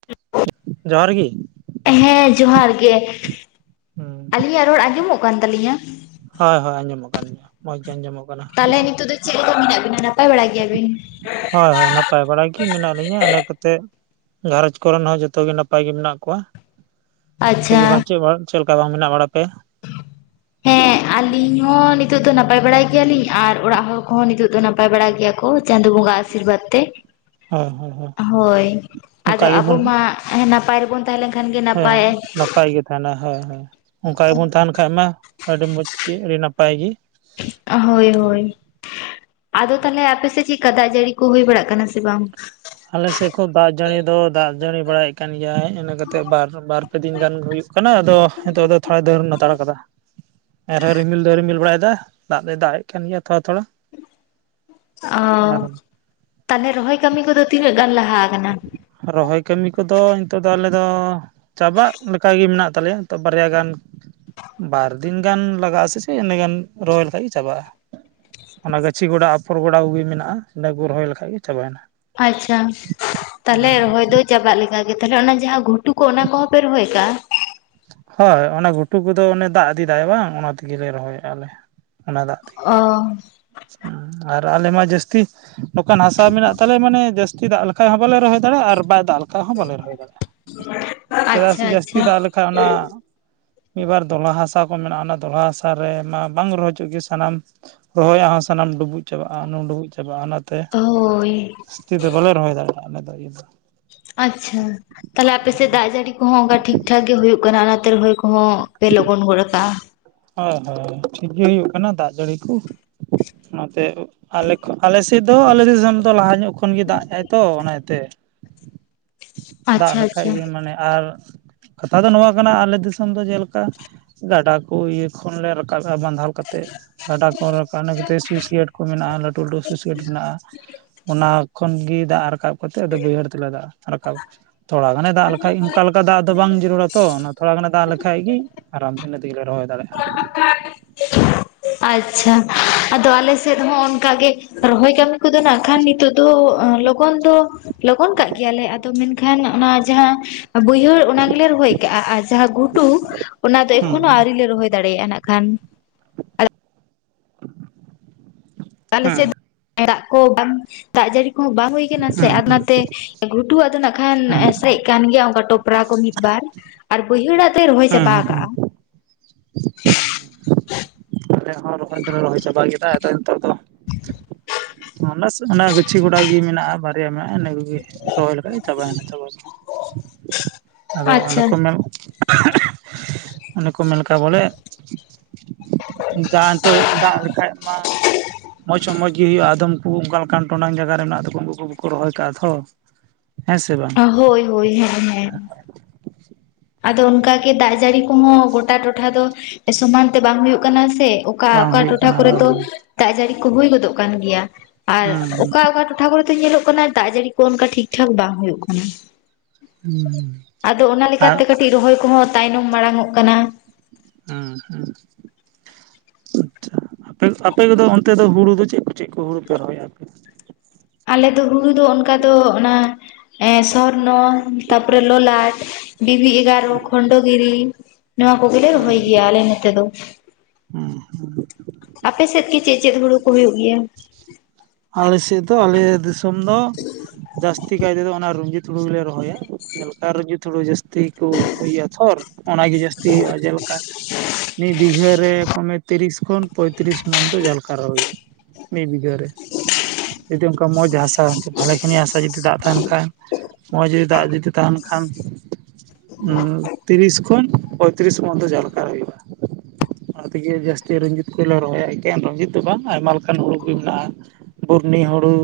[unintelligible] ᱡᱚᱦᱟᱨ ᱜᱤ᱾ ᱦᱮᱸ ᱡᱚᱦᱟᱨ ᱜᱮ᱾ ᱦᱩᱸ ᱟᱹᱞᱤᱧᱟᱜ ᱨᱚᱲ ᱟᱸᱡᱚᱢᱚᱜ ᱠᱟᱱ ᱛᱟᱹᱞᱤᱧᱟ? ᱦᱳᱭ ᱦᱳᱭ ᱟᱸᱡᱚᱢᱚᱜ ᱠᱟᱱ ᱜᱤᱭᱟ ᱢᱚᱸᱡᱽ ᱜᱮ ᱟᱸᱡᱚᱢᱚᱜ ᱠᱟᱱᱟ᱾ ᱛᱟᱦᱚᱞᱮ ᱱᱤᱛᱚᱜ ᱫᱚ ᱪᱮᱜ ᱞᱮᱠᱟ ᱢᱮᱱᱟᱜ ᱵᱤᱱᱟ ᱱᱟᱯᱟᱭ ᱵᱟᱲᱟ ᱜᱮᱭᱟᱵᱤᱱ? ᱦᱳᱭ ᱦᱳᱭ ᱱᱟᱯᱟᱭ ᱵᱟᱲᱟ ᱜᱮ ᱢᱮᱱᱟᱜ ᱞᱤᱧᱟᱹ᱾ ᱤᱱᱟᱹ ᱠᱟᱛᱮ ᱜᱷᱟᱨᱚᱡᱽ ᱠᱚᱨᱮᱱ ᱦᱚᱸ ᱡᱚᱛᱚ ᱜᱮ ᱱᱟᱯᱟᱭ ᱜᱮ ᱢᱮᱱᱟᱜ ᱠᱚᱣᱟ᱾ ᱟᱯᱮ ᱟᱪᱪᱷᱟ ᱜᱮ ᱵᱟᱝ ᱪᱮᱜ ᱵᱟᱝ ᱪᱮᱜ ᱞᱮᱠᱟ ᱵᱟᱝ ᱢᱮᱱᱟᱜ ᱵᱟᱲᱟ ᱯᱮ? ᱦᱮᱸ ᱟᱹᱞᱤᱧ ᱦᱚᱸ ᱱᱤᱛᱚᱜ ᱫᱚ ᱱᱟᱯᱟᱭ ᱵᱟᱲᱟ ᱜᱮᱭᱟᱞᱤᱧ ᱟᱨ ᱚᱲᱟᱜ ᱦᱚᱲ ᱠᱚᱦᱚᱸ ᱱᱤᱛᱚᱜ ᱫᱚ ᱱᱟᱯᱟᱭ ᱵᱟᱲᱟᱭ ᱜᱮᱭᱟᱠᱚ᱾ ᱪᱟᱸᱫᱳ ᱵᱟᱸᱜᱟ ᱟᱥᱤᱨᱵᱟᱫᱽ ᱛᱮ ᱦᱳᱭ ᱦᱳᱭ ᱦᱳᱭ ᱚᱱᱠᱟ ᱟᱫᱚ ᱟᱵᱚ ᱜᱮᱵᱚᱱ ᱢᱟ ᱱᱟᱯᱟᱭ ᱨᱮᱵᱚᱱ ᱛᱟᱦᱮᱸ ᱞᱮᱱ ᱠᱷᱟᱱ ᱜᱮ ᱦᱮᱸ ᱱᱟᱯᱟᱭ ᱱᱟᱯᱟᱭ ᱜᱮ ᱛᱟᱦᱮᱱᱟ ᱦᱮᱸ᱾ ᱚᱱᱠᱟ ᱜᱮᱵᱚᱱ ᱛᱟᱦᱮᱱ ᱠᱷᱟᱡ ᱢᱟ ᱟᱹᱰᱤ ᱢᱚᱸᱡᱽ ᱜᱩ ᱟᱹᱰᱤ ᱱᱟᱯᱟᱭ ᱜᱤ᱾ ᱦᱳᱭ ᱦᱳᱭ᱾ ᱟᱫᱚ ᱛᱟᱦᱚᱞᱮ ᱟᱯᱮ ᱥᱮᱜ ᱪᱮᱜᱠᱟ ᱫᱟᱜ ᱡᱟᱹᱲᱤ ᱠᱚ ᱦᱩᱭ ᱵᱟᱲᱟᱜ ᱠᱟᱱᱟ ᱥᱮ ᱵᱟᱝ? ᱟᱞᱮᱥᱮᱜ ᱠᱚ ᱫᱟᱜ ᱡᱟᱹᱲᱤ ᱫᱚ ᱫᱟᱜ ᱡᱟᱲᱤ ᱵᱟᱲᱟᱭ ᱠᱟᱱ ᱜᱮᱭᱟᱭ᱾ ᱤᱱᱟᱹ ᱠᱟᱛᱮᱜ ᱵᱟᱨ ᱵᱟᱨ ᱯᱮ ᱫᱤᱱ ᱜᱟᱱ ᱦᱩᱭ ᱠᱟᱱᱟ ᱟᱫᱚ ᱱᱤᱛᱚᱜ ᱫᱚ ᱛᱷᱚᱲᱟ ᱫᱟᱹᱨᱚᱱ ᱦᱟᱛᱟᱲ ᱠᱟᱫᱟ᱾ ᱮᱱ ᱨᱮᱦᱚᱸ ᱨᱤᱢᱤᱞ ᱫᱟᱭ ᱨᱤᱢᱤᱞ ᱵᱟᱲᱟ ᱭᱮᱫᱟ᱾ ᱫᱟᱜ ᱫᱚᱭ ᱫᱟᱜ ᱮᱜ ᱠᱟᱱ ᱜᱮᱭᱟ ᱛᱷᱚᱲᱟ ᱛᱷᱚᱲᱟ᱾ ᱚ ᱟᱨ ᱛᱟᱦᱚᱞᱮ ᱨᱚᱦᱚᱭ ᱠᱟᱹᱢᱤ ᱠᱚᱫᱚ ᱛᱤᱱᱟᱹᱜ ᱜᱟᱱ ᱞᱟᱦᱟ ᱠᱟᱱᱟ? ᱨᱚᱦᱚᱭ ᱠᱟᱹᱢᱤ ᱠᱚᱫᱚ ᱱᱤᱛᱚᱜ ᱫᱚ ᱟᱞᱮ ᱫᱚ ᱪᱟᱵᱟᱜ ᱠᱮᱠᱟ ᱜᱤ ᱢᱮᱱᱟᱜ ᱛᱟᱞᱮᱭᱟ᱾ ᱱᱤᱛᱚᱜ ᱵᱟᱨᱭᱟ ᱜᱟᱱ ᱵᱟᱨᱫᱤᱱ ᱜᱟᱱ ᱞᱟᱜᱟᱜ-ᱟ ᱥᱮ ᱪᱮᱜ ᱤᱱᱟᱹ ᱜᱟᱱ ᱨᱚᱦᱚᱭ ᱞᱮᱠᱷᱟᱱ ᱜᱮ ᱪᱟᱵᱟᱜ-ᱟ᱾ ᱚᱱᱟ ᱜᱟᱹᱪᱷᱤ ᱜᱚᱰᱟ ᱟᱯᱷᱚᱨ ᱜᱚᱰᱟ ᱠᱩᱜᱤ ᱢᱮᱱᱟᱜ-ᱟ, ᱤᱱᱟᱹ ᱠᱩ ᱨᱚᱦᱚᱭ ᱞᱮᱠᱷᱟᱱ ᱜᱮ ᱪᱟᱵᱟᱭᱮᱱᱟ᱾ ᱟᱪᱪᱷᱟ ᱛᱟᱦᱚᱞᱮ ᱦᱩᱸ ᱨᱚᱦᱚᱭ ᱫᱚ ᱪᱟᱵᱟᱜ ᱞᱮᱠᱟᱜᱮ᱾ ᱛᱟᱦᱚᱞᱮ ᱚᱱᱟ ᱡᱟᱦᱟᱸ ᱜᱷᱩᱴ ᱴᱩ ᱠᱚ ᱚᱱᱟ ᱠᱚᱦᱚᱸ ᱯᱮ ᱨᱚᱦᱚᱭ ᱠᱟᱜ-ᱟ? ᱦᱳᱭ ᱚᱱᱟ ᱜᱷᱩᱴᱩ ᱠᱚᱫᱚ ᱚᱱᱮ ᱫᱟᱜ ᱤᱫᱤᱫᱟᱭ ᱵᱟᱝ ᱚᱱᱟ ᱛᱤᱜᱤ ᱞᱮ ᱨᱚᱦᱚᱭ ᱮᱜᱟ ᱞᱮ᱾ ᱚᱱᱟ ᱫᱟᱜ ᱛᱮ ᱚ ᱦᱩᱸ ᱟᱨ ᱟᱞᱮ ᱢᱟ ᱡᱟᱹᱥᱛᱤ ᱱᱚᱝᱠᱟᱱ ᱦᱟᱥᱟ ᱢᱮᱱᱟᱜ ᱛᱟᱞᱮ ᱢᱟᱱᱮ ᱡᱟᱹᱥᱛᱤ ᱫᱟᱜ ᱞᱮᱠᱷᱟᱡ ᱦᱚᱸ ᱵᱟᱞᱮ ᱨᱚᱦᱚᱭ ᱫᱟᱲᱮᱭᱟᱜᱼᱟ ᱟᱨ ᱵᱟᱭ ᱫᱟᱜ ᱞᱮᱠᱷᱟᱡ ᱦᱚᱸ ᱵᱟᱞᱮ ᱨᱚᱦᱚᱭ ᱫᱟᱲᱮᱭᱟᱜᱼᱟ᱾ ᱪᱮᱫᱟᱜ ᱟᱪᱪᱷᱟ ᱥᱮ ᱡᱟᱹᱥᱛᱤ ᱟᱪᱪᱷᱟ ᱫᱟᱜ ᱞᱮᱠᱷᱟᱡ ᱚᱱᱟ ᱢᱤᱫᱵᱟᱨ ᱫᱚ ᱞᱟᱦᱟ ᱦᱟᱥᱟ ᱠᱚ ᱢᱮᱱᱟᱜ-ᱟ, ᱚᱱᱟ ᱫᱚᱞᱦᱟ ᱦᱟᱥᱟ ᱨᱮ ᱢᱟ ᱵᱟᱝ ᱨᱚᱦᱚᱭ ᱦᱚᱪᱚᱜ ᱜᱮ ᱥᱟᱱᱟᱢ ᱨᱚᱦᱚᱭᱟᱜ ᱦᱚᱸ ᱥᱟᱱᱟᱢ ᱰᱩᱵᱩᱡ ᱪᱟᱵᱟᱜᱼᱟ᱾ ᱦᱩᱢ ᱰᱩᱵᱩᱡ ᱪᱟᱵᱟᱜᱼᱟ᱾ ᱚᱱᱟᱛᱮ ᱦᱳᱭ ᱛᱤ ᱫᱚ ᱵᱟᱞᱮ ᱨᱚᱦᱚᱭ ᱫᱟᱲᱮᱭᱟᱜᱼᱟ ᱟᱞᱮ ᱫᱚ ᱤᱭᱟᱹ ᱟᱪᱪᱷᱟ ᱛᱟᱦᱚᱞᱮ ᱟᱯᱮ ᱥᱮᱜ ᱫᱟᱜ ᱡᱟᱹᱲᱤ ᱠᱚᱦᱚᱸ ᱚᱱᱠᱟ ᱴᱷᱤᱠ ᱴᱷᱟᱠ ᱜᱮ ᱦᱩᱭᱩᱜ ᱠᱟᱱᱟ, ᱚᱱᱟᱛᱮ ᱨᱚᱦᱚᱭ ᱠᱚᱦᱚᱸ ᱯᱮ ᱞᱚᱜᱚᱱ ᱜᱚᱫ ᱠᱟᱜᱼᱟ᱾ ᱦᱳᱭ ᱦᱳᱭ ᱴᱷᱤᱠ ᱜᱮ ᱦᱩᱭᱩᱜ ᱠᱟᱱᱟ ᱫᱟᱜ ᱡᱟᱹᱲᱤ ᱠᱚ᱾ ᱚᱱᱟ ᱛᱮ ᱟᱞᱮ ᱟᱞᱮᱥᱮᱫ ᱫᱚ ᱟᱞᱮ ᱫᱤᱥᱚᱢ ᱫᱚ ᱞᱟᱦᱟ ᱧᱚᱜ ᱠᱷᱚᱱ ᱜᱮ ᱫᱟᱜ ᱮᱫᱟᱭ ᱛᱚ᱾ ᱚᱱᱟᱛᱮ ᱫᱟᱜ ᱟᱪᱪᱷᱟ ᱞᱮᱠᱷᱟᱡ ᱟᱪᱪᱷᱟ ᱜᱮ ᱢᱟᱱᱮ ᱟᱨ ᱠᱟᱛᱷᱟ ᱫᱚ ᱱᱚᱣᱟ ᱠᱟᱱᱟ ᱟᱞᱮ ᱫᱤᱥᱚᱢ ᱫᱚ ᱡᱮᱞᱮᱠᱟ ᱜᱟᱰᱟ ᱠᱚ ᱤᱭᱟᱹ ᱠᱷᱚᱱ ᱞᱮ ᱨᱚ ᱠᱟᱥᱟ ᱵᱟᱸᱫᱷᱟᱣ ᱠᱟᱛᱮᱜ, ᱜᱟᱰᱟ ᱠᱚ ᱨᱟᱠᱟᱵ ᱚᱱᱟ ᱠᱷᱟᱹᱛᱤᱨ ᱥᱩᱭᱥᱟᱭᱤᱰ ᱠᱚ ᱢᱮᱱᱟᱜᱼᱟ᱾ ᱞᱟᱹᱴᱩ ᱞᱟᱹᱴᱩ ᱥᱩᱭᱥᱟᱭᱤᱰ ᱢᱮᱱᱟᱜᱼᱟ᱾ ᱚᱱᱟ ᱛᱚᱠᱷᱚᱱ ᱜᱮ ᱫᱟᱜ ᱨᱟᱠᱟᱵ ᱠᱟᱛᱮ, ᱟᱫᱚ ᱵᱟᱹᱭᱦᱟᱹᱲ ᱛᱮᱞᱮ ᱫᱟᱜ ᱨᱟᱠᱟᱵᱟ᱾ ᱛᱷᱚᱲᱟ ᱜᱟᱱᱮ ᱫᱟᱜ ᱞᱮᱠᱷᱟᱡ ᱚᱱᱠᱟ ᱞᱮᱠᱟ ᱫᱟᱜ ᱫᱚ ᱵᱟᱝ ᱡᱟᱹᱨᱩᱲᱟ ᱛᱚ᱾ ᱚᱱᱟ ᱛᱷᱚᱲᱟ ᱜᱟᱱᱮ ᱫᱟᱜ ᱞᱮᱠᱷᱟᱡ ᱜᱮ ᱟᱨᱟᱢ ᱤᱱᱟᱹ ᱛᱮᱜᱮᱞᱮ ᱨᱚᱦᱚᱭ ᱫᱟᱲᱮᱭᱟᱜᱼᱟ᱾ ᱟᱪᱪᱷᱟ, ᱟᱫᱚ ᱟᱞᱮ ᱥᱮᱫ ᱦᱚᱸ ᱚᱱᱠᱟ ᱜᱮ ᱨᱚᱦᱚᱭ ᱠᱟ. ᱢᱤ ᱠᱚᱫᱚ ᱱᱟᱜ ᱠᱷᱟᱱ ᱱᱤᱛᱚᱜ ᱫᱚ ᱞᱚ ᱞᱚᱜᱚᱱ ᱫᱚ ᱞᱚᱜᱚᱱ ᱠᱟᱜ ᱜᱮᱭᱟᱞᱮ, ᱢᱮᱱᱠᱷᱟᱱ ᱚᱱᱟ ᱡᱟᱦᱟᱸ ᱵᱟᱹᱭᱦᱟᱹᱲ ᱚᱱᱟ ᱜᱮᱞᱮ ᱨᱚᱦᱚᱭ, ᱠᱟᱜᱼᱟ ᱟᱨ ᱡᱟᱦᱟᱸ ᱜᱷᱩᱴᱩ ᱚᱱᱟ ᱫᱚ ᱦᱩᱸ ᱮᱠᱷᱚᱱᱳ ᱟᱹᱣᱨᱤ ᱞᱮ ᱨᱚᱦᱚᱭ ᱫᱟᱲᱮᱭᱟᱜᱼᱟ, ᱱᱟᱜ ᱠᱷᱟᱱ ᱟᱞᱮ ᱦᱩᱸ ᱥᱮᱫ ᱫᱚ ᱫᱟᱜ ᱠᱚ ᱵᱟᱝ, ᱫᱟᱜ ᱡᱟᱹᱲᱤ ᱠᱚᱦᱚᱸ ᱵᱟᱝ ᱦᱩᱭ ᱠᱟᱱᱟ ᱥᱮ ᱦᱩᱸ ᱦᱩᱸ ᱟᱨ ᱚᱱᱟᱛᱮ ᱜᱷᱩᱴᱩ ᱟᱫᱚ ᱱᱟᱜ ᱠᱷᱟᱱ ᱦᱩᱸ ᱥᱮᱡ ᱠᱟᱱ ᱜᱮᱭᱟ, ᱚᱱᱠᱟ ᱴᱚᱯᱨᱟ ᱠᱚ ᱢᱤᱫ ᱵᱟᱨ ᱟᱨ ᱵᱟᱹᱭᱦᱟᱹᱲᱟᱜ ᱛᱮ ᱨᱚᱦᱚᱭ ᱦᱩᱸ ᱪᱟᱵᱟ ᱦᱩᱸ ᱦᱩᱸ ᱟᱠᱟᱜᱼᱟ᱾ ᱟᱞᱮ ᱦᱚᱸ ᱨᱚᱦᱚᱭ ᱫᱚᱞᱮ ᱨᱚᱦᱚᱭ ᱪᱟᱵᱟ ᱠᱮᱫᱟ ᱟᱫᱚ ᱱᱤᱛᱚᱜ ᱫᱚ ᱚᱱᱮᱥ ᱚᱱᱟ ᱜᱩᱪᱷᱤ ᱜᱚᱰᱟ ᱜᱮ ᱢᱮᱱᱟᱜᱼᱟ᱾ ᱵᱟᱨᱭᱟ ᱢᱮᱱᱟᱜᱼᱟ, ᱤᱱᱟᱹ ᱠᱚᱜᱮ ᱨᱚᱦᱚᱭ ᱞᱮᱠᱷᱟᱡ ᱪᱟᱵᱟᱭᱮᱱᱟ ᱪᱟᱵᱟ ᱫᱚ, ᱟᱫᱚ ᱚᱱᱮ ᱟᱪᱪᱷᱟ ᱠᱚ ᱢᱮᱱ ᱚᱱᱮ ᱠᱚ ᱢᱮᱱ ᱠᱟᱜ ᱵᱚᱞᱮ ᱡᱟᱦᱟᱸ ᱱᱤᱛᱚᱜ ᱫᱟᱜ ᱞᱮᱠᱷᱟᱡ ᱢᱟ ᱢᱚᱸᱡᱽ ᱦᱚᱸ ᱢᱚᱸᱡᱽ ᱜᱮ ᱦᱩᱭᱩᱜᱼᱟ᱾ ᱟᱫᱚᱢ ᱠᱩ ᱚᱱᱠᱟ ᱞᱮᱠᱟᱱ ᱴᱚᱱᱟᱝ ᱡᱟᱭᱜᱟ ᱨᱮ ᱢᱮᱱᱟᱜ ᱛᱟᱠᱚᱣᱟ, ᱩᱱᱠᱩ ᱵᱟᱠᱚ ᱨᱚᱦᱚᱭ ᱟᱠᱟᱜᱼᱟ ᱛᱷᱚ ᱦᱮᱸ ᱥᱮ ᱵᱟᱸ ᱦᱳᱭ ᱦᱳᱭ ᱦᱮᱸ ᱦᱮᱸ᱾ ᱟᱫᱚ ᱚᱱᱠᱟ ᱜᱮ ᱫᱟᱜ ᱡᱟᱹᱲᱤ ᱠᱚᱦᱚᱸ ᱜᱚᱴᱟ ᱴᱚᱴᱷᱟ ᱫᱚ ᱥᱚᱢᱟᱱ ᱛᱮ ᱵᱟᱝ ᱦᱩᱭᱩᱜ ᱠᱟᱱᱟ ᱥᱮ? ᱚᱠᱟ ᱵᱟᱝ ᱚᱠᱟ ᱦᱩᱭᱩᱜ ᱴᱚᱴᱷᱟ ᱠᱟᱱᱟ ᱠᱚᱨᱮ ᱦᱳᱭ ᱫᱚ ᱦᱳᱭ ᱫᱟᱜ ᱡᱟᱹᱲᱤ ᱠᱚ ᱦᱩᱭ ᱜᱚᱫᱚᱜ ᱠᱟᱱ ᱜᱮᱭᱟ ᱟᱨ ᱦᱩᱸ ᱚᱠᱟ ᱚᱠᱟ ᱴᱚ ᱴᱷᱟ ᱠᱚᱨᱮ ᱫᱚ ᱧᱮᱞᱚᱜ ᱠᱟᱱᱟ ᱫᱟᱜ ᱡᱟᱹᱲᱤ ᱠᱚ ᱚᱱᱠᱟ ᱴᱷᱤᱠ ᱴᱷᱟᱠ ᱵᱟᱝ ᱦᱩᱭᱩᱜ ᱠᱟᱱᱟ᱾ ᱦᱩᱸ ᱦᱩᱸ ᱟᱫᱚ ᱚᱱᱟ ᱟᱨ ᱞᱮᱠᱟᱛᱮ ᱠᱟᱹᱴᱤᱡ ᱨᱚᱦᱚᱭ ᱠᱚᱦᱚᱸ ᱛᱟᱭᱱᱚᱢ ᱢᱟᱲᱟᱝ ᱚᱜ ᱠᱟᱱᱟ᱾ ᱦᱟᱸ ᱦᱟᱸᱜ᱾ ᱟᱪᱪᱷᱟ, ᱟᱯᱮ ᱟᱯᱮ ᱠᱚᱫᱚ ᱚᱱᱛᱮ ᱫᱚ ᱦᱩᱲᱩ ᱫᱚ ᱪᱮᱫ ᱠᱚ ᱪᱮᱫ ᱠᱚ ᱦᱩᱲᱩ ᱯᱮ ᱨᱚᱦᱚᱭᱟ ᱟᱯᱮ? ᱟᱞᱮ ᱫᱚ ᱦᱩᱲᱩ ᱫᱚ ᱚᱱᱠᱟ ᱫᱚ ᱚᱱᱟ ᱮᱸ ᱥᱚᱨᱱᱚ ᱛᱟᱯᱚᱨᱮ ᱞᱚᱞᱟᱴ, ᱵᱤᱵᱤ ᱮᱜᱟᱨᱚ, ᱦᱩᱸ ᱠᱷᱚᱱᱰᱚ ᱜᱤᱨᱤ ᱱᱚᱣᱟ ᱠᱚᱜᱮᱞᱮ ᱨᱚᱦᱚᱭ ᱜᱮᱭᱟ, ᱟᱞᱮ ᱱᱚᱛᱮ ᱫᱚ᱾ ᱦᱩᱸ ᱦᱩᱸ᱾ ᱟᱯᱮ ᱥᱮᱫ ᱜᱮ ᱪᱮᱫ ᱪᱮᱫ ᱦᱩᱲᱩ ᱠᱚ ᱦᱩᱭᱩᱜ ᱜᱮᱛᱟ? ᱟᱞᱮ ᱥᱮᱫ ᱫᱚ ᱟᱞᱮ ᱫᱤᱥᱚᱢ ᱫᱚ ᱡᱟᱹᱥ ᱛᱤ ᱠᱟᱭ ᱛᱮᱫᱚ ᱚᱱᱟ ᱨᱩᱡᱤᱛ ᱦᱩᱲᱩ ᱜᱮᱞᱮ ᱨᱚᱦᱚᱭᱟ᱾ ᱡᱮᱞᱮᱠᱟ ᱨᱩᱡᱤᱛ ᱦᱩᱲᱩ ᱡᱟᱹᱥᱛᱤ ᱠᱚ ᱦᱩᱭᱩᱜᱼᱟ, ᱛᱷᱚᱨ ᱚᱱᱟ ᱜᱮ ᱡᱟᱹᱥᱛᱤ ᱦᱩᱭᱩᱜᱼᱟ, ᱡᱮᱞᱮᱠᱟ ᱢᱤᱫ ᱵᱤᱜᱷᱟᱹᱨ ᱨᱮ ᱠᱚᱢᱮ ᱛᱤᱨᱤᱥ ᱠᱷᱚᱱ ᱯᱚᱭᱛᱨᱤᱥ ᱢᱚᱱᱫᱚ ᱡᱟᱦᱟ ᱞᱮᱠᱟᱨᱮ ᱦᱩᱭᱩᱜᱼᱟ, ᱢᱤᱫ ᱵᱤᱜᱷᱟᱹᱨ ᱨᱮ ᱡᱩᱫᱤ ᱚᱱᱠᱟ ᱢᱚᱡᱽ ᱦᱟᱥᱟ ᱵᱷᱟᱞᱮ ᱠᱷᱟᱱᱤ ᱦᱟᱥᱟ ᱡᱩᱫᱤ ᱫᱟᱜ ᱛᱟᱦᱮᱱ ᱠᱷᱟᱱ ᱱᱚᱣᱟ ᱡᱩᱫᱤ ᱫᱟᱜ ᱡᱩᱫᱤ ᱛᱟᱦᱮᱱ ᱠᱷᱟᱱ ᱛᱤᱨᱤᱥ ᱠᱷᱚᱱ ᱯᱚᱸᱭᱛᱨᱤᱥ ᱢᱚᱫᱫᱷᱮ ᱡᱟᱦᱟᱸ ᱞᱮᱠᱟ ᱦᱩᱭᱩᱜᱼᱟ᱾ ᱚᱱᱟ ᱛᱮᱜᱮ ᱡᱟᱹᱥᱛᱤ ᱨᱚᱡᱤᱛ ᱠᱚᱞᱮ ᱨᱚᱦᱚᱭᱟ ᱮᱠᱮᱱ ᱨᱚᱡᱤᱛ ᱫᱚ ᱵᱟᱝ ᱟᱭᱢᱟ ᱞᱮᱠᱟᱱ ᱦᱩᱲᱩ ᱜᱮ ᱢᱮᱱᱟᱜᱼᱟ᱾ ᱵᱩᱨᱱᱤ ᱦᱩᱲᱩ,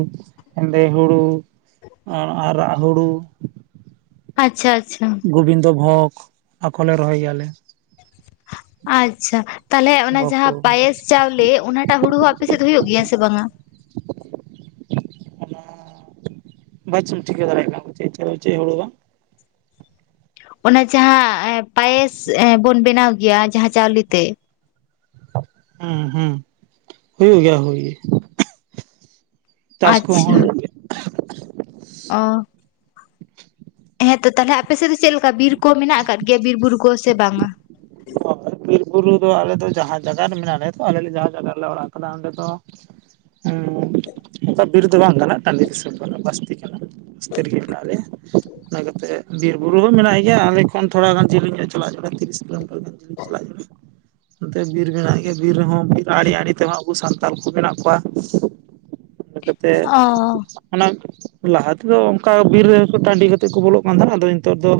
ᱦᱮᱸᱫᱮ ᱦᱩᱲᱩ, ᱟᱨᱟᱜ ᱦᱩᱲᱩ, ᱟᱪᱪᱷᱟ ᱟᱪᱪᱷᱟ᱾ ᱜᱳᱵᱤᱱᱫᱚ ᱵᱷᱳᱜᱽ ᱚᱱᱟ ᱠᱚᱞᱮ ᱨᱚᱦᱚᱭ ᱜᱮᱭᱟ ᱟᱞᱮ, ᱟᱪᱪᱷᱟ᱾ ᱛᱟᱞᱦᱮ ᱚᱱᱟ ᱵᱷᱳᱜᱽ ᱡᱟᱦᱟᱸ ᱦᱩᱲᱩ ᱯᱟᱭᱮᱥ ᱪᱟᱣᱞᱮ ᱚᱱᱟᱴᱟᱜ ᱦᱩᱲᱩ ᱦᱚᱸ ᱟᱯᱮ ᱥᱮᱫ ᱦᱩᱭᱩᱜ ᱜᱮᱭᱟ ᱥᱮ ᱵᱟᱝᱟ? [inaudible] ᱵᱟᱪᱚᱧ ᱴᱷᱤᱠᱟᱹ ᱫᱟᱲᱮᱭᱟᱜ ᱠᱟᱱ ᱪᱮᱫ ᱪᱮᱫ ᱦᱩᱲᱩ ᱪᱮᱫ ᱦᱩᱲᱩ ᱫᱚ? ᱚᱱᱮ ᱡᱟᱦᱟᱸ ᱮᱸ ᱯᱟᱭᱮᱥ ᱵᱚᱱ ᱵᱮᱱᱟᱣ ᱜᱮᱭᱟ ᱡᱟᱦᱟᱸ ᱪᱟᱣᱞᱮ ᱛᱮ᱾ ᱦᱩᱸ ᱦᱩᱸ ᱦᱩᱭᱩᱜ ᱜᱮᱭᱟ ᱦᱩᱭ ᱜᱮ᱾ ᱪᱟᱥ ᱠᱚᱦᱚᱸ ᱟᱪᱪᱷᱟ᱾ ᱦᱩᱭᱩᱜ ᱜᱮᱭᱟ ᱚ᱾ ᱦᱮᱸ ᱛᱚ ᱛᱟᱦᱞᱮ ᱟᱯᱮ ᱥᱮᱫ ᱫᱚ ᱪᱮᱫ ᱞᱮᱠᱟ ᱵᱤᱨ ᱠᱚ ᱢᱮᱱᱟᱜ ᱟᱠᱟᱫ ᱜᱮᱭᱟ ᱵᱤᱨ ᱵᱩᱨᱩ ᱠᱚ ᱥᱮ ᱵᱟᱝᱟ? ᱵᱤᱨᱵᱩᱨᱩ ᱫᱚ ᱟᱞᱮ ᱫᱚ ᱡᱟᱦᱟᱸ ᱡᱟᱭᱜᱟ ᱨᱮ ᱢᱮᱱᱟᱜ ᱞᱮᱭᱟ ᱛᱚ ᱟᱞᱮ ᱡᱟᱦᱟᱸ ᱡᱟᱭᱜᱟ ᱨᱮᱞᱮ ᱚᱲᱟᱜ ᱠᱟᱱᱟ ᱚᱸᱰᱮ ᱫᱚ ᱦᱩᱸ᱾ [inaudible] ᱵᱤᱨ ᱫᱚ ᱵᱟᱝ ᱠᱟᱱᱟ᱾ ᱴᱟᱺᱰᱤ ᱫᱤᱥᱚᱢ ᱠᱟᱱᱟ, ᱵᱟᱹᱥᱛᱤ ᱠᱟᱱᱟ᱾ ᱵᱟᱹᱥᱛᱤ ᱨᱮᱜᱮ ᱦᱮᱱᱟᱜ ᱞᱮᱭᱟ᱾ ᱚᱱᱟ ᱠᱟᱛᱮᱫ ᱵᱤᱨ ᱵᱩᱨᱩ ᱦᱚᱸ ᱢᱮᱱᱟᱜ ᱜᱮᱭᱟ᱾ ᱟᱞᱮ ᱠᱷᱚᱱ ᱛᱷᱚᱲᱟ ᱜᱟᱱ ᱡᱤᱞᱤᱧ ᱧᱚᱜ ᱪᱟᱞᱟᱜ ᱦᱤᱡᱩᱜᱼᱟ ᱛᱤᱨᱤᱥ ᱠᱤᱞᱳᱢᱤᱴᱟᱨ ᱜᱟᱱ ᱪᱟᱞᱟᱜ ᱦᱩᱭᱩᱜᱼᱟ᱾ ᱚᱱᱛᱮ ᱵᱤᱨ ᱢᱮᱱᱟᱭ ᱜᱮᱭᱟ᱾ ᱵᱤᱨ ᱨᱮᱦᱚᱸ ᱵᱤᱨ ᱟᱲᱮ ᱟᱲᱮ ᱛᱮᱦᱚᱸ ᱟᱵᱚ ᱥᱟᱱᱛᱟᱞ ᱠᱚ ᱢᱮᱱᱟᱜ ᱠᱚᱣᱟ᱾ ᱠᱟ ᱠᱟᱛᱮᱫ ᱚ ᱚᱱᱟ ᱞᱟᱦᱟ ᱛᱮᱫᱚ ᱚᱱᱠᱟ ᱵᱤᱨ ᱨᱮᱦᱚ ᱠᱚ ᱴᱟᱺᱰᱤ ᱠᱟᱛᱮᱫ ᱠᱚ ᱵᱚᱞᱚᱜ ᱠᱟᱱ ᱛᱟᱦᱮᱜ᱾ ᱟᱫᱚ ᱱᱤᱛᱚᱜ ᱫᱚ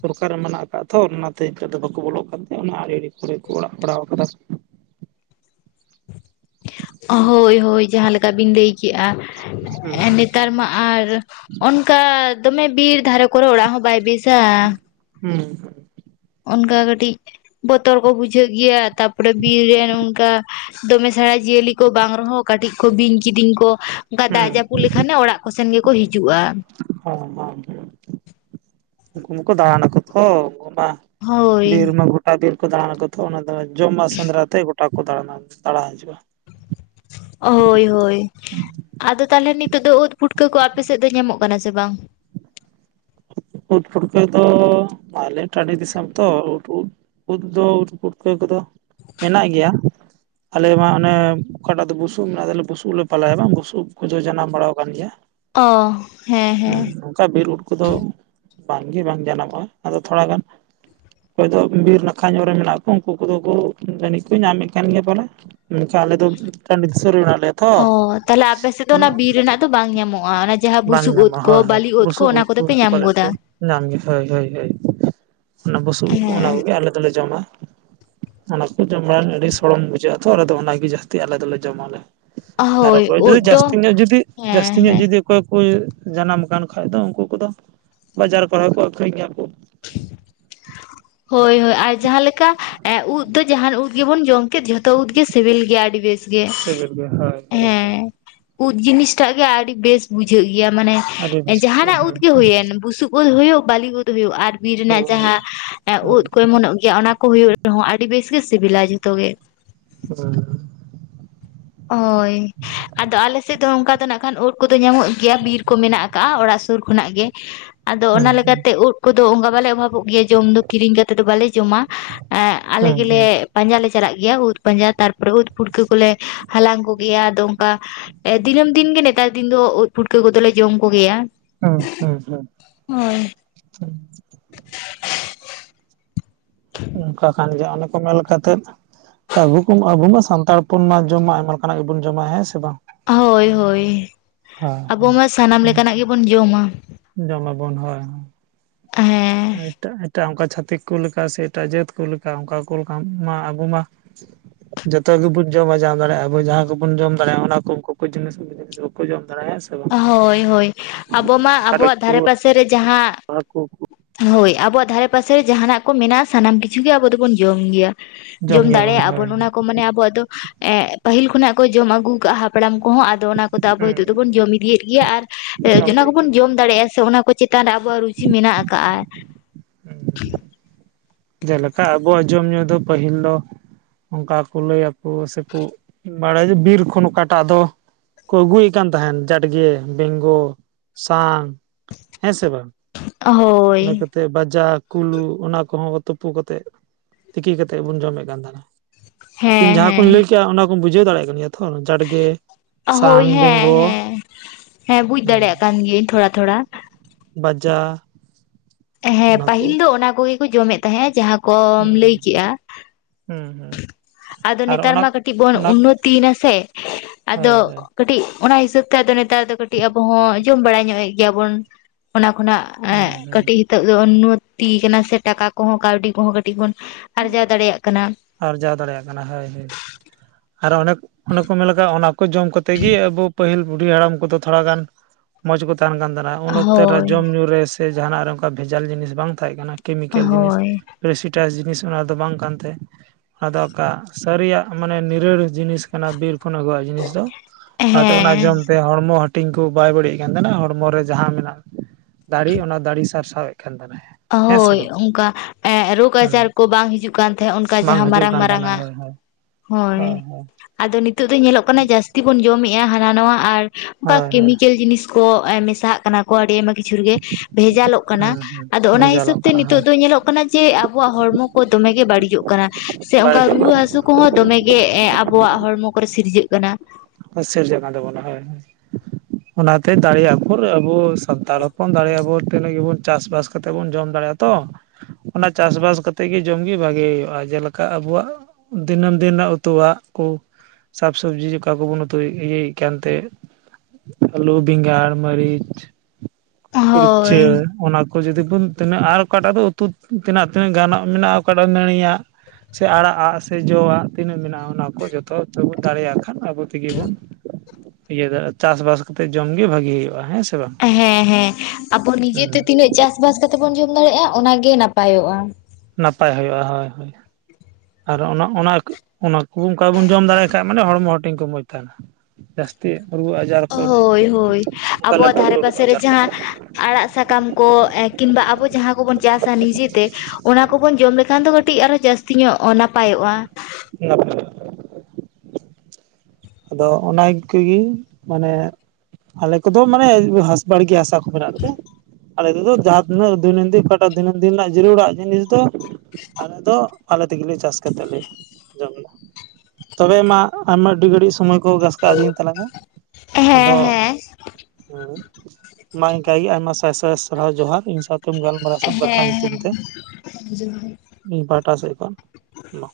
ᱥᱚᱨᱠᱟᱨ ᱮ ᱢᱟᱱᱟ ᱟᱠᱟᱜᱼᱟ ᱛᱷᱚ ᱚᱱ ᱚᱱᱟᱛᱮ ᱦᱤᱛᱟᱹᱜ ᱫᱚ ᱵᱟᱠᱚ ᱵᱚᱞᱚᱜ ᱠᱟᱱᱟᱛᱮ ᱚᱱᱟ ᱟᱲᱮ ᱟᱲᱮ ᱠᱚᱨᱮ ᱠᱚ ᱚᱲᱟᱜ ᱵᱟᱲᱟᱣ ᱠᱟᱫᱟ᱾ ᱦᱳᱭ ᱦᱳᱭ ᱡᱟᱦᱟᱸᱞᱮᱠᱟ ᱵᱤᱱ ᱞᱟᱹᱭ ᱠᱮᱫᱮᱜᱼᱟ ᱦᱩᱸ ᱱᱮᱛᱟᱨ ᱢᱟ ᱟᱨ ᱚᱱᱠᱟ ᱫᱚᱢᱮ ᱵᱤᱨ ᱫᱷᱟᱨᱮ ᱠᱚᱨᱮ ᱚᱲᱟᱜ ᱦᱚᱸ ᱵᱟᱭ ᱵᱮᱥᱟ᱾ ᱦᱩᱸ᱾ ᱚᱱᱠᱟ ᱠᱟᱹᱴᱤᱡ ᱵᱚᱛᱚᱨ ᱠᱚ ᱵᱩᱡᱷᱟᱹᱜ ᱜᱮᱭᱟ ᱛᱟᱯᱚᱨᱮ ᱵᱤᱨ ᱨᱮ ᱱᱚᱝᱠᱟ ᱫᱚᱢᱮ ᱥᱮᱬᱟ ᱡᱤᱭᱟᱹᱞᱤ ᱠᱚ ᱵᱟᱝ ᱨᱮᱦᱚᱸ ᱠᱟᱹᱴᱤᱡ ᱠᱚ ᱵᱤᱧ ᱠᱤᱫᱤᱧ ᱠᱚ᱾ ᱚᱱᱠᱟ ᱦᱩᱸ ᱫᱟᱜ ᱦᱩᱸ ᱡᱟᱹᱯᱩᱫ ᱞᱮᱠᱷᱟᱱᱮ ᱚᱲᱟᱜ ᱠᱚ ᱥᱮᱱ ᱜᱮᱠᱚ ᱦᱤᱡᱩᱜᱼᱟ᱾ ᱦᱚᱸ ᱦᱚᱸ᱾ ᱩᱱᱠᱩ ᱢᱟᱠᱚ ᱫᱟᱬᱟᱱ ᱟᱠᱚ ᱛᱷᱚ᱾ ᱩᱱᱠᱩ ᱢᱟ ᱦᱳᱭ [unintelligible] ᱜᱚᱴᱟ ᱵᱤᱨ ᱠᱚ ᱫᱟᱬᱟᱱ ᱟᱠᱚ ᱛᱚ ᱚᱱᱟ ᱫᱚ ᱡᱚᱢᱟᱜ ᱥᱮᱸᱫᱽᱨᱟ ᱛᱮ ᱜᱚᱴᱟ ᱠᱚ ᱫᱟᱬᱟᱱᱟ ᱫᱟᱬᱟ ᱦᱤᱡᱩᱜᱼᱟ᱾ ᱦᱳᱭ ᱦᱳᱭ ᱟᱫᱚ ᱛᱟᱦᱞᱮ ᱱᱤᱛᱚᱜ ᱫᱚ ᱩᱫᱽ ᱯᱷᱩᱴᱠᱟᱹ ᱠᱚ ᱟᱯᱮ ᱥᱮᱫ ᱫᱚ ᱧᱟᱢᱚᱜ ᱠᱟᱱᱟ ᱥᱮ ᱵᱟᱝ? ᱩᱫᱽ ᱯᱩᱴᱠᱟᱹ ᱫᱚ ᱟᱞᱮ ᱴᱟᱺᱰᱤ ᱫᱤᱥᱚᱢ ᱛᱚ ᱩᱫᱽ ᱩᱫ ᱫᱚ ᱩᱫ ᱯᱩᱴᱠᱟᱹ ᱠᱚᱫᱚ ᱢᱮᱱᱟᱜ ᱜᱮᱭᱟ᱾ ᱟᱞᱮ ᱢᱟ ᱚᱱᱮ ᱚᱠᱟᱴᱟᱜ ᱫᱚ ᱵᱩᱥᱩᱵ ᱢᱮᱱᱟᱜ-ᱟ ᱟᱫᱚᱞᱮ ᱵᱩᱥᱩᱵ ᱞᱮ ᱯᱟᱞᱚᱭᱟ ᱵᱟᱝ᱾ ᱵᱩᱥᱩᱵ ᱩᱫᱽ ᱠᱚᱫᱚ ᱡᱟᱱᱟᱢ ᱵᱟᱲᱟ ᱟᱠᱟᱱ ᱜᱮᱭᱟ ᱚ ᱦᱮᱸ ᱦᱮᱸ᱾ ᱦᱩᱸ ᱚᱱᱠᱟ ᱵᱤᱨ ᱩᱫᱽ ᱠᱚᱫᱚ ᱵᱟᱝᱜᱮ ᱵᱟᱝ ᱡᱟᱱᱟᱢᱚᱜᱼᱟ᱾ ᱟᱫᱚ ᱛᱷᱚᱲᱟᱜᱟᱱ ᱚᱠᱚᱭ ᱫᱚ ᱵᱤᱨ ᱱᱟᱠᱷᱟ ᱧᱚᱜ ᱨᱮ ᱢᱮᱱᱟᱜ ᱠᱚᱣᱟ, ᱩᱱᱠᱩ ᱠᱚᱫᱚ ᱠᱚ ᱡᱟᱹᱱᱤᱡ ᱠᱚ ᱧᱟᱢᱮᱫ ᱠᱟᱱ ᱜᱮᱭᱟ ᱯᱟᱞᱮᱱ᱾ ᱢᱮᱱᱠᱷᱟᱱ ᱟᱞᱮ ᱫᱚ ᱴᱟᱸᱰᱤ ᱫᱤᱥᱚᱢ ᱨᱮ ᱢᱮᱱᱟᱜ ᱞᱮᱭᱟ᱾ ᱛᱚ ᱚ ᱛᱟᱦᱞᱮ ᱟᱯᱮᱥᱮᱫ ᱫᱚ ᱚᱱᱟ ᱵᱤᱨ ᱨᱮᱱᱟᱜ ᱫᱚ ᱵᱟᱝ ᱧᱟᱢᱚᱜ᱾ ᱵᱟᱝ ᱧᱟᱢᱚᱜᱼᱟ ᱦᱳᱭ ᱦᱳᱭ᱾ ᱵᱩᱥᱩᱵ ᱚᱱᱟ ᱩᱫᱽ ᱠᱚᱫᱚ ᱯᱮ ᱧᱟᱢ ᱜᱚᱫᱟ ᱠᱚ ᱧᱟᱢ ᱜᱮ ᱦᱳᱭ ᱦᱳᱭ ᱦᱳᱭ᱾ ᱚᱱᱟ ᱵᱩᱥᱩᱵ ᱩᱫᱽ ᱚᱱᱟ ᱦᱮᱸ ᱠᱚᱜᱮ ᱟᱞᱮ ᱫᱚᱞᱮ ᱡᱚᱢᱟ᱾ ᱚᱱᱟ ᱠᱚ ᱡᱚᱢ ᱵᱟᱲᱟ ᱟᱹᱰᱤ ᱥᱚᱲᱚᱢ ᱵᱩᱡᱷᱟᱹᱜᱼᱟ ᱛᱷᱚ ᱟᱞᱮ ᱫᱚ ᱚᱱᱟᱜᱮ ᱡᱟᱹᱥᱛᱤ ᱟᱞᱮ ᱫᱚᱞᱮ ᱡᱚᱢᱟ ᱟᱞᱮ᱾ ᱟᱨ ᱦᱳᱭ ᱚᱠᱚᱭ ᱫᱚ ᱩᱫ ᱡᱟᱹᱥᱛᱤ ᱧᱚᱜ ᱡᱩᱫᱤ ᱡᱟᱹᱥᱛᱤ ᱦᱮᱸ ᱧᱚᱜ ᱦᱮᱸ ᱡᱩᱫᱤ ᱚᱠᱚᱭ ᱠᱩᱭ ᱡᱟᱱᱟᱢ ᱟᱠᱟᱱ ᱠᱷᱟᱡ ᱫᱚ ᱩᱱᱠᱩ ᱠᱚᱫᱚ ᱵᱟᱡᱟᱨ ᱠᱚᱨᱮ ᱦᱚᱸᱠᱚ ᱟᱠᱷᱨᱤᱧ ᱜᱮᱭᱟ ᱠᱚ᱾ [inaudible] ᱦᱳᱭ ᱦᱳᱭ ᱟᱨ ᱡᱟᱦᱟᱸ ᱞᱮᱠᱟ ᱮᱸ ᱩᱫᱽ ᱫᱚ ᱡᱟᱦᱟᱸᱱ ᱩᱫᱽ ᱜᱮᱵᱚᱱ ᱡᱚᱢ ᱠᱮᱫ ᱡᱷᱚᱛᱚ ᱩᱫᱽ ᱜᱮ ᱥᱮᱵᱮᱞ ᱜᱮᱭᱟ ᱟᱹᱰᱤ ᱵᱮᱥ᱾ ᱜᱮ᱾ ᱥᱤᱵᱤᱞ ᱜᱮ ᱦᱳᱭ ᱦᱳᱭ ᱦᱮᱸ᱾ ᱩᱫᱽ ᱡᱤᱱᱤᱥ ᱴᱟᱜ ᱜᱮ ᱟᱹᱰᱤ ᱵᱮᱥ ᱵᱩᱡᱷᱟᱹᱜ ᱜᱮᱭᱟ ᱢᱟᱱᱮ ᱟᱹᱰᱤ ᱵᱮᱥ ᱦᱮᱸ ᱡᱟᱦᱟᱱᱟᱜ ᱩᱫᱽ ᱦᱮᱸ ᱦᱮᱸ ᱦᱮᱸ ᱜᱮ ᱦᱮᱸ ᱦᱩᱭᱮᱱ᱾ ᱵᱩᱥᱩᱵ ᱩᱫᱽ ᱦᱩᱭᱩᱜ ᱵᱟᱞᱤ ᱩᱫᱽ ᱦᱩᱭᱩᱜ ᱟᱨ ᱵᱤᱨ ᱨᱮᱱᱟᱜ ᱡᱟᱦᱟᱸ ᱮ ᱩᱫᱽ ᱠᱚ ᱚᱢᱚᱱᱚᱜ ᱜᱮᱭᱟ ᱚᱱᱟ ᱠᱚ ᱦᱩᱭᱩᱜ ᱨᱮᱦᱚᱸ ᱟᱹᱰᱤ ᱵᱮᱥ ᱜᱮ ᱥᱤᱵᱤᱞᱟ ᱡᱷᱚᱛᱚ ᱜᱮ᱾ ᱦᱩᱸ ᱦᱩᱸ ᱦᱳᱭ, ᱟᱫᱚ ᱟᱞᱮᱥᱮᱜ ᱫᱚ ᱚᱝᱠᱟ ᱫᱚ ᱱᱟᱜ ᱠᱷᱟᱱ ᱩᱫ ᱠᱚᱫᱚ ᱧᱟᱢᱚᱜ ᱜᱮᱭᱟ ᱵᱤᱨ ᱠᱚ ᱢᱮᱱᱟᱜᱼᱟ ᱠᱟᱜ-ᱟ ᱚᱲᱟᱜ ᱥᱩᱨ ᱠᱷᱚᱱᱟᱜ ᱜᱮ ᱟᱫᱚ ᱚᱱᱟ ᱞᱮᱠᱟᱛᱮ ᱩᱫ ᱠᱚᱫᱚ ᱚᱝᱠᱟ ᱵᱟᱞᱮ ᱚᱵᱷᱟᱵ ᱚᱜ ᱜᱮᱭᱟ ᱡᱚᱢ ᱫᱚ ᱠᱤᱨᱤᱧ ᱠᱟᱛᱮ ᱫᱚ ᱵᱟᱞᱮ ᱡᱚᱢᱟ ᱮᱸ ᱟᱞᱮ ᱜᱮᱞᱮ ᱯᱟᱸᱡᱟ ᱞᱮ ᱪᱟᱞᱟᱜ ᱜᱮᱭᱟ ᱩᱫ ᱯᱟᱸᱡᱟ ᱛᱟᱨᱯᱚᱨᱮ ᱩᱫ ᱯᱷᱩᱴᱠᱟᱹ ᱠᱚᱞᱮ ᱦᱟᱞᱟᱝ ᱠᱚᱜᱮᱭᱟ ᱟᱫᱚ ᱚᱝᱠᱟ ᱮ ᱫᱤᱱᱟᱹᱢ ᱫᱤᱱ ᱜᱮ ᱱᱮᱛᱟᱨ ᱫᱤᱱ ᱫᱚ ᱩᱫ ᱯᱷᱩᱴᱠᱟᱹ ᱠᱚᱫᱚᱞᱮ ᱡᱚᱢ ᱠᱚᱜᱮᱭᱟ᱾ ᱦᱩᱸ ᱦᱩᱸ ᱦᱩᱸ ᱦᱳᱭ ᱡᱩᱸ, ᱚᱝᱠᱟ ᱠᱟᱱ ᱜᱮᱭᱟ ᱚᱱᱮ ᱠᱚ ᱢᱮᱞ ᱞᱮᱠᱟᱛᱮᱫ ᱟᱵᱚ ᱠᱚ ᱟᱵᱚ ᱢᱟ ᱥᱟᱱᱛᱟᱲ ᱦᱚᱯᱚᱱ ᱢᱟ ᱡᱚᱢ ᱢᱟ ᱟᱭᱢᱟ ᱞᱮᱠᱟᱱᱟᱜ ᱜᱮᱵᱚᱱ ᱡᱚᱢᱟ, ᱦᱮᱸ ᱥᱮ ᱵᱟᱝ? ᱦᱳᱭ ᱦᱳᱭ ᱦᱳᱭ ᱟᱵᱚ ᱢᱟ ᱥᱟᱱᱟᱢ ᱞᱮᱠᱟᱱᱟᱜ ᱜᱮᱵᱚᱱ ᱡᱚᱢᱟ᱾ ᱡᱚᱢ ᱢᱟᱵᱚᱱ ᱦᱳᱭ ᱦᱳᱭ᱾ ᱦᱮᱸ, ᱮᱴᱟᱜ ᱮᱴᱟᱜ ᱚᱝᱠᱟ ᱪᱷᱟᱹᱛᱤᱠ ᱠᱚ ᱞᱮᱠᱟ ᱥᱮ ᱮᱴᱟᱜ ᱡᱟᱹᱛ ᱠᱚ ᱞᱮᱠᱟ ᱚᱝᱠᱟ ᱠᱚ ᱞᱮᱠᱟ ᱢᱟ ᱟᱵᱚ ᱢᱟ ᱡᱚᱛᱚ ᱜᱮᱵᱚᱱ ᱡᱚᱢ ᱦᱟᱡᱟᱢ ᱫᱟᱲᱮᱭᱟᱜ-ᱟ ᱟᱵᱚ ᱡᱟᱦᱟᱸ ᱠᱚᱵᱚᱱ ᱡᱚᱢ ᱫᱟᱲᱮᱭᱟᱜ-ᱟ ᱚᱱᱟ ᱠᱚ ᱩᱱᱠᱚ ᱡᱤᱱᱤᱥ ᱡᱤᱱᱤᱥ ᱵᱟᱠᱚ ᱡᱚᱢ ᱫᱟᱲᱮᱭᱟᱜ-ᱟ ᱦᱮᱸᱥᱮ ᱦᱳᱭ ᱦᱳᱭ, ᱟᱵᱚ ᱢᱟ ᱠᱟᱴᱚᱡ ᱟᱵᱚᱣᱟᱜ ᱠᱚ ᱫᱷᱟᱨᱮ ᱯᱟᱥᱮ ᱨᱮ ᱡᱟᱦᱟᱸ ᱦᱟᱹᱠᱩ ᱠᱚ, ᱦᱳᱭ ᱟᱵᱚᱣᱟᱜ ᱫᱷᱟᱨᱮ ᱯᱟᱥᱮ ᱨᱮ ᱡᱟᱦᱟᱸᱱᱟᱜ ᱠᱚ ᱢᱮᱱᱟᱜ-ᱟ ᱥᱟᱱᱟᱢ ᱠᱤᱪᱷᱩ ᱜᱮ ᱟᱵᱚ ᱫᱚᱵᱚᱱ ᱡᱚᱢ ᱜᱮᱭᱟ᱾ ᱡᱚᱢ ᱜᱮᱭᱟᱵᱚᱱ ᱫᱟᱲᱮᱭᱟᱜ-ᱟ ᱦᱳᱭ ᱵᱚᱱ ᱚᱱᱟ ᱠᱚ ᱢᱟᱱᱮ ᱟᱵᱚᱣᱟᱜ ᱫᱚ ᱮᱸ ᱯᱟᱹᱦᱤᱞ ᱠᱷᱚᱱᱟᱜ ᱠᱚ ᱡᱚᱢ ᱟᱹᱜᱩ ᱠᱟᱜ-ᱟ ᱦᱟᱯᱲᱟᱢ ᱠᱚᱦᱚᱸ ᱟᱫᱚ ᱚᱱᱟ ᱠᱚᱫᱚ ᱟᱵᱚ ᱦᱩᱸ ᱱᱤᱛᱚᱜ ᱫᱚᱵᱚᱱ ᱡᱚᱢ ᱤᱫᱤᱭᱮᱫ ᱜᱮᱭᱟ ᱟᱨ ᱡᱚᱢ ᱚᱱᱟ ᱜᱮ ᱠᱟᱱ ᱠᱚᱵᱚᱱ ᱡᱚᱢ ᱜᱮᱭᱟᱵᱚᱱ ᱫᱟᱲᱮᱭᱟᱜ-ᱟ ᱥᱮ ᱚᱱᱟ ᱠᱚ ᱪᱮ ᱛᱟᱱ ᱨᱮ ᱟᱵᱚᱣᱟᱜ ᱨᱩᱪᱤ ᱢᱮᱱᱟᱜ ᱟᱠᱟᱜ-ᱟ᱾ ᱦᱩᱸ ᱦᱩᱸ, ᱡᱮᱞᱮᱠᱟ ᱟᱵᱚᱣᱟᱜ ᱡᱚᱢ ᱧᱩ ᱫᱚ ᱯᱟᱹᱦᱤᱞ ᱫᱚ ᱚᱝᱠᱟ ᱠᱚ ᱞᱟᱹᱭ ᱟᱠᱚ ᱥᱮᱠᱚ ᱵᱟᱲᱟᱭᱟ ᱵᱤᱨ ᱠᱷᱚᱱ ᱚᱠᱟᱴᱟᱜ ᱫᱚ ᱠᱚ ᱟᱹᱜᱩᱭᱮᱜ ᱠᱟᱱ ᱛᱟᱦᱮᱸᱱ ᱡᱟᱰᱜᱮ ᱵᱮᱝᱜᱚᱞ ᱥᱟᱝ ᱦᱮᱸ ᱥᱮ ᱵᱟᱝ ᱦᱳᱭ᱾ ᱛᱮ ᱵᱟᱡᱟ ᱠᱩᱞᱩ ᱚᱱᱟ ᱠᱚᱦᱚᱸ ᱛᱩᱯᱩ ᱠᱟᱛᱮᱜ ᱛᱤᱠᱤ ᱠᱟᱛᱮᱜ ᱵᱚᱱ ᱡᱚᱢᱮᱜ ᱠᱟᱱ ᱛᱟᱦᱮᱸᱱᱟ᱾ ᱤᱧ ᱦᱮᱸ ᱡᱟᱦᱟᱸ ᱦᱮᱸ ᱠᱩᱧ ᱞᱟᱹᱭ ᱠᱮᱜ-ᱟ ᱚᱱᱟ ᱠᱚᱢ ᱵᱩᱡᱷᱟᱹᱣ ᱫᱟᱲᱮᱭᱟᱜ ᱠᱟᱱ ᱜᱮᱭᱟ ᱛᱷᱚᱨ ᱡᱟᱰᱜᱮ ᱚ ᱦᱳᱭ ᱥᱟᱝ ᱦᱮᱸ ᱵᱮᱝᱜᱚ ᱦᱮᱸ ᱦᱮᱸ ᱵᱩᱡᱽ ᱫᱟᱲᱮᱭᱟᱜ ᱦᱩᱸ ᱠᱟᱱ ᱜᱤᱭᱟᱹᱧ ᱛᱷᱚᱲᱟ ᱛᱷᱚᱲᱟ᱾ ᱵᱟᱡᱟ ᱦᱮᱸ ᱚᱱᱟ ᱯᱟᱹᱦᱤᱞ ᱠᱚ ᱫᱚ ᱚᱱᱟ ᱠᱚᱜᱮ ᱠᱚ ᱡᱚᱢᱮᱜ ᱛᱟᱦᱮᱸᱜ-ᱟ ᱡᱟᱦᱟᱸ ᱠᱚᱢ ᱞᱟᱹᱭ ᱦᱩᱸ ᱠᱮᱜ-ᱟ᱾ ᱦᱩᱸ ᱦᱩᱸ ᱟᱫᱚ ᱟᱨ ᱱᱮᱛᱟᱨ ᱚᱱᱟ ᱢᱟ ᱠᱟᱹᱴᱤᱜ ᱵᱚᱱ ᱚᱱᱟ ᱩᱱᱱᱚᱛᱤᱭᱮᱱᱟ ᱥᱮ ᱟᱫᱚ ᱦᱳᱭ ᱦᱳᱭ ᱠᱟᱹᱴᱤᱜ ᱚᱱᱟ ᱦᱤᱥᱟᱹᱵ ᱛᱮ ᱟᱫᱚ ᱱᱮᱛᱟᱨ ᱫᱚ ᱠᱟᱹᱴᱤᱜ ᱟᱵᱚ ᱦᱚᱸ ᱡᱚᱢ ᱵᱟᱲᱟ ᱧᱚᱜᱼᱮᱜ ᱜᱮᱭᱟ ᱵᱚᱱ ᱚᱱᱟ ᱠᱷᱚᱱᱟᱜ ᱦᱩᱸ ᱮᱸᱜ ᱦᱩᱸ ᱠᱟᱹᱴᱤᱡ ᱦᱤᱛᱚᱜ ᱫᱚ ᱩᱱᱱᱚᱛᱤ ᱠᱟᱱᱟ ᱥᱮ ᱴᱟᱠᱟ ᱠᱚᱦᱚᱸ ᱠᱟᱹᱣᱰᱤ ᱠᱚᱦᱚᱸ ᱠᱟᱹᱴᱤᱜ ᱵᱚᱱ ᱟᱨᱡᱟᱣ ᱫᱟᱲᱮᱭᱟᱜ ᱠᱟᱱᱟ᱾ ᱟᱨᱡᱟᱣ ᱫᱟᱲᱮᱭᱟᱜ ᱠᱟᱱᱟ ᱦᱟᱸᱭ ᱦᱟᱸᱭ ᱟᱨᱚ ᱚᱱᱮ ᱠᱚ ᱚᱱᱮ ᱠᱚ ᱢᱮᱱ ᱞᱮᱠᱟ ᱚᱱᱟ ᱠᱚ ᱡᱚᱢ ᱠᱟᱛᱮᱜ ᱜᱮ ᱟᱵᱚ ᱯᱟᱹᱦᱤᱞ ᱵᱩᱰᱷᱤ ᱦᱟᱲᱟᱢ ᱠᱚᱫᱚ ᱛᱷᱚᱲᱟ ᱜᱟᱱ ᱢᱚᱸᱡᱽ ᱠᱚ ᱛᱟᱦᱮᱸᱱ ᱠᱟᱱ ᱛᱟᱦᱮᱸᱱᱟ᱾ ᱩᱱ ᱚᱠᱛᱮ ᱨᱮ ᱦᱳᱭ ᱡᱚᱢ ᱧᱩ ᱨᱮ ᱥᱮ ᱡᱟᱦᱟᱸᱱᱟᱜ ᱨᱮ ᱚᱝᱠᱟ ᱵᱷᱮᱡᱟᱞ ᱡᱤᱱᱤᱥ ᱵᱟᱝ ᱛᱟᱦᱮᱸ ᱠᱟᱱᱟ ᱠᱮᱢᱤᱠᱮᱞ ᱡᱤᱱᱤᱥ ᱦᱳᱭ ᱯᱨᱮᱥᱤᱴᱟᱭ ᱡᱤᱱᱤᱥ ᱚᱱᱟ ᱫᱚ ᱵᱟᱝ ᱠᱟᱱᱛᱮ ᱟᱫᱚ ᱚᱠᱟ ᱥᱟᱹᱨᱤᱭᱟᱜ ᱢᱟᱱᱮ ᱱᱤᱨᱟᱹᱲ ᱡᱤᱱᱤᱥ ᱠᱟᱱᱟ ᱵᱤᱨ ᱠᱷᱚᱱᱟ ᱟᱹᱜᱩᱣᱟᱜ ᱡᱤᱱᱤᱥ ᱫᱚ, ᱟᱫᱚ ᱚᱱᱟᱛᱮ ᱚᱱᱟ ᱦᱮᱸ ᱡᱚᱢ ᱛᱮ ᱦᱚᱲᱢᱚ ᱦᱟᱹ ᱴᱤᱝ ᱠᱚ ᱵᱟᱭ ᱵᱟᱹᱲᱤᱜ ᱠᱟᱱ ᱛᱟᱦᱮᱸᱱᱟ ᱦᱚᱲᱢᱚ ᱨᱮ ᱡᱟᱦᱟᱸ ᱢᱮᱱᱟᱜ ᱫᱟᱲᱮ ᱚᱱᱟ ᱫᱟᱲᱮ ᱥᱟᱨᱥᱟᱣᱮᱜ ᱠᱟᱱ ᱛᱟᱦᱮᱸᱱᱟᱭ᱾ ᱦᱳᱭ ᱚᱝᱠᱟ ᱮᱸᱜ ᱨᱳᱜᱽ ᱟᱡᱟᱨ ᱦᱩᱸ ᱠᱚ ᱵᱟᱝ ᱦᱤᱡᱩᱜ ᱠᱟᱱ ᱛᱟᱦᱮᱸᱜ ᱚᱝᱠᱟ ᱵᱟᱝ ᱡᱟᱦᱟᱸ ᱦᱤᱡᱩᱜ ᱢᱟᱨᱟᱝ ᱠᱟᱱ ᱛᱟᱦᱮᱱᱟ ᱢᱟᱨᱟᱝᱟᱜ ᱦᱳᱭ ᱦᱳᱭ ᱦᱳᱭ ᱟᱫᱚ ᱱᱤᱛᱳᱜ ᱫᱚ ᱧᱮᱞᱚᱜ ᱠᱟᱱᱟ ᱡᱟᱹᱥᱛᱤ ᱵᱚᱱ ᱡᱚᱢᱮᱜ-ᱟ ᱦᱟᱱᱟ ᱱᱟᱣᱟ ᱟᱨ ᱦᱳᱭ ᱚᱝᱠᱟ ᱦᱳᱭ ᱦᱳᱭ ᱠᱮᱢᱤᱠᱮᱞ ᱡᱤᱱᱤᱥ ᱠᱚ ᱢᱮᱥᱟᱜ ᱮᱸ ᱠᱟᱱᱟ ᱠᱚ ᱟᱹᱰᱤ ᱟᱭᱢᱟ ᱠᱤᱪᱷᱩ ᱨᱮᱜᱮ ᱵᱷᱮᱡᱟᱞᱚᱜ ᱠᱟᱱᱟ ᱦᱩᱸ ᱦᱩᱸ ᱟᱫᱚ ᱚᱱᱟ ᱦᱤᱥᱟᱹᱵᱽ ᱵᱷᱮᱡᱟᱞᱚᱜ ᱛᱮ ᱠᱟᱱᱟ ᱦᱳᱭ ᱱᱤᱛᱚᱜ ᱫᱚ ᱧᱮᱞᱚᱜ ᱠᱟᱱᱟ ᱡᱮ ᱟᱵᱚᱣᱟᱜ ᱦᱚᱲᱢᱚ ᱠᱚ ᱫᱚᱢᱮ ᱜᱮ ᱵᱟᱹᱲᱤᱡᱚᱜ ᱠᱟᱱᱟ ᱥᱮ ᱚᱱᱠᱟ ᱵᱟᱹᱲᱤᱡᱚᱜ ᱨᱩᱣᱟᱹ ᱦᱟᱹᱥᱩ᱾ ᱠᱚᱦᱚᱸ ᱫᱚᱢᱮᱜᱮ ᱮ ᱟᱵᱚᱣᱟᱜ ᱦᱚᱲᱢᱚ ᱠᱚᱨᱮ ᱥᱤᱨᱡᱟᱹᱜ ᱠᱟᱱᱟ᱾ ᱥᱤᱨᱡᱟᱹ ᱠᱟᱱ ᱛᱟᱵᱚᱱᱟ ᱦᱳᱭ ᱚᱱᱟᱛᱮ ᱫᱟᱲᱮ ᱟᱯᱷᱚᱨ ᱟᱵᱚ ᱥᱟᱱᱛᱟᱲ ᱦᱚᱯᱚᱱ ᱫᱟᱲᱮᱭᱟᱜ ᱛᱮ ᱵᱚᱱ ᱛᱤᱱᱟᱹᱜ ᱜᱮᱵᱚᱱ ᱪᱟᱥ ᱵᱟᱥ ᱠᱟᱛᱮ ᱵᱚᱱ ᱡᱚᱢ ᱫᱟᱲᱮᱭᱟᱜᱼᱟ ᱛᱚ᱾ ᱚᱱᱟ ᱪᱟᱥᱼᱵᱟᱥ ᱠᱟᱛᱮᱜ ᱜᱮ ᱡᱚᱢ ᱜᱮ ᱵᱷᱟᱜᱮ ᱦᱩᱭᱩᱜᱼᱟ ᱡᱮᱞᱮᱠᱟ ᱟᱵᱚᱣᱟᱜ ᱫᱤᱱᱟᱹᱢ ᱫᱤᱱ ᱨᱮᱱᱟᱜ ᱩᱛᱩᱣᱟᱜ ᱠᱩ ᱥᱟᱠ ᱥᱚᱵᱽᱡᱤ ᱟᱵᱚ ᱠᱚᱵᱚᱱ ᱩᱛᱩᱭ ᱤᱭᱟᱹᱭᱮᱫ ᱠᱟᱱ ᱛᱮ ᱟᱹᱞᱩ ᱵᱮᱸᱜᱟᱲ ᱢᱟᱹᱨᱤᱪ᱾ ᱠᱩᱲᱪᱟ ᱦᱳᱭ ᱚᱱᱟ ᱟᱠᱚ ᱡᱩᱫᱤ ᱵᱚᱱ ᱛᱤᱱᱟᱹᱜ ᱟᱨ ᱚᱠᱟᱴᱟᱜ ᱫᱚ ᱩᱛᱩ ᱛᱤᱱᱟᱹᱜ ᱛᱤᱱᱟᱹᱜ ᱜᱟᱱᱚᱜ ᱢᱮᱱᱟᱜᱼᱟ ᱚᱠᱟᱴᱟᱜ ᱱᱟᱹᱲᱤᱭᱟᱜ ᱥᱮ ᱟᱲᱟᱜᱼᱜ ᱥᱮ ᱡᱚ ᱣᱟᱜ ᱛᱤᱱᱟᱹᱜ ᱢᱮᱱᱟᱜᱼᱟ ᱚᱱᱟ ᱠᱚ ᱡᱚᱛᱚ ᱛᱚᱵᱚ ᱫᱟᱲᱮ ᱭᱟᱠ ᱟᱵᱚ ᱛᱮᱜᱮ ᱵᱚᱱ ᱤᱭᱟᱹ ᱫᱟᱲᱮᱭᱟᱜᱼᱟ ᱪᱟᱥᱵᱟᱥ ᱠᱟᱛᱮ ᱡᱚᱢᱜᱮ ᱵᱷᱟᱜᱤ ᱦᱩᱭᱩᱜᱼᱟ ᱦᱮᱸᱥᱮ᱾ ᱦᱮᱸ ᱦᱮᱸ ᱟᱵᱚ ᱱᱤᱡᱮᱛᱮ ᱛᱤᱱᱟᱹᱜ ᱪᱟᱥ ᱵᱟᱥ ᱠᱟᱛᱮ ᱵᱚᱱ ᱡᱚᱢ ᱫᱟᱲᱮᱜᱜᱼᱟ ᱚᱱᱟ ᱜᱮ ᱱᱟᱯᱟᱭᱚᱜᱼᱟ᱾ ᱱᱟᱯᱟᱭ ᱦᱩᱭᱩᱜᱼᱟ ᱦᱳᱭ ᱦᱳᱭ᱾ ᱟᱨ ᱚᱱᱟ ᱚᱱᱟ ᱚᱱᱟ ᱠᱚᱵ ᱚᱱᱠᱟ ᱵᱚᱱ ᱡᱚᱢ ᱫᱟᱲᱮᱭᱟᱜ ᱠᱷᱟᱡ ᱢᱟᱱᱮ ᱦᱚᱲᱢᱚ ᱴᱤᱠ ᱠᱚ ᱢᱚᱡᱽ ᱛᱟᱦᱮᱱᱟ᱾ ᱡᱟᱥᱛᱤ ᱨᱩᱣᱟᱹ ᱟᱡ ᱦᱳᱭ ᱦᱳᱭ ᱟᱵᱚᱣᱟᱜ ᱫᱷᱟᱨᱮ ᱞᱟᱹᱴᱩ ᱨᱩᱣᱟᱹ ᱯᱟᱥᱮᱨᱮ ᱟᱡᱟᱨ ᱠᱚ ᱡᱟᱦᱟᱸ ᱵᱟᱝ ᱦᱩᱭᱩᱜᱼᱟ ᱟᱲᱟᱜ ᱥᱟᱠᱟᱢ ᱠᱚ ᱠᱤᱱᱵᱟ ᱟᱵᱚ ᱡᱟᱦᱟᱸ ᱠᱚᱵᱚᱱ᱾ ᱪᱟᱥᱟ ᱱᱤᱡᱮᱛᱮ ᱚᱱᱟ ᱠᱚᱵᱚᱱ ᱡᱚᱢ ᱞᱮᱠᱷᱟᱱ ᱫᱚ ᱠᱟᱹᱴᱤᱡ ᱟᱨᱦᱚ ᱡᱟᱹᱥᱛᱤ ᱧᱚᱜ ᱱᱟᱯᱟᱭᱚᱜᱼᱟ᱾ ᱱᱟ [unintelligible] ᱟᱫᱚ ᱚᱱᱟ ᱠᱜᱮ ᱢᱟᱱᱮ ᱟᱞᱮ ᱠᱚᱫᱚ ᱢᱟᱱᱮ ᱦᱟᱥ ᱵᱟᱲᱜᱮ ᱦᱟᱥᱟ᱾ ᱢᱮᱱᱟᱜ ᱛᱮ ᱟᱞᱮ ᱛᱮᱫᱚ ᱡᱟᱦᱟᱸ ᱛᱤᱱᱟᱹᱜ ᱫᱤᱱᱟᱢ ᱫᱤᱱ ᱚᱠᱟᱴᱟᱜ ᱫᱤᱱᱟᱢ ᱫᱤᱱ ᱨᱮᱱᱟᱜ ᱡᱟᱹᱨᱩᱲᱟᱜ ᱡᱤᱱᱤᱥ ᱫᱚ᱾ ᱟᱞᱮ ᱫᱚ ᱟᱞᱮ ᱛᱮᱜᱮᱞᱮ ᱪᱟᱥ ᱠᱟᱛᱮ ᱞᱮ ᱡᱚᱢ ᱞᱮ᱾ ᱛᱚᱵᱮ ᱢᱟ ᱟᱭᱢᱟ ᱟᱹᱰᱤ ᱜᱷᱟᱹᱲᱤᱥ ᱥᱚᱢᱚᱭ ᱠᱚ ᱜᱟᱥᱠᱟᱜᱼᱟ ᱫᱤᱱ ᱛᱟᱞᱟ ᱛᱮ ᱟᱫᱚ ᱦᱮᱸ ᱦᱮᱸ ᱦᱸ ᱢᱟ ᱤᱱᱠᱠᱟ ᱜᱮ ᱟᱭᱢᱟ ᱥᱟᱭ ᱥᱟᱭ ᱥᱟᱨᱦᱟᱣ ᱡᱚᱦᱟᱨ ᱤᱧ ᱥᱟᱶᱛᱮᱢ ᱜᱟᱞ ᱦᱮᱸ ᱦᱮᱸ ᱡᱚᱦᱟᱨ ᱤᱧ ᱯᱟᱦᱴᱟ‌ ᱥᱮᱜ ᱠᱷᱚᱱ ᱢᱟ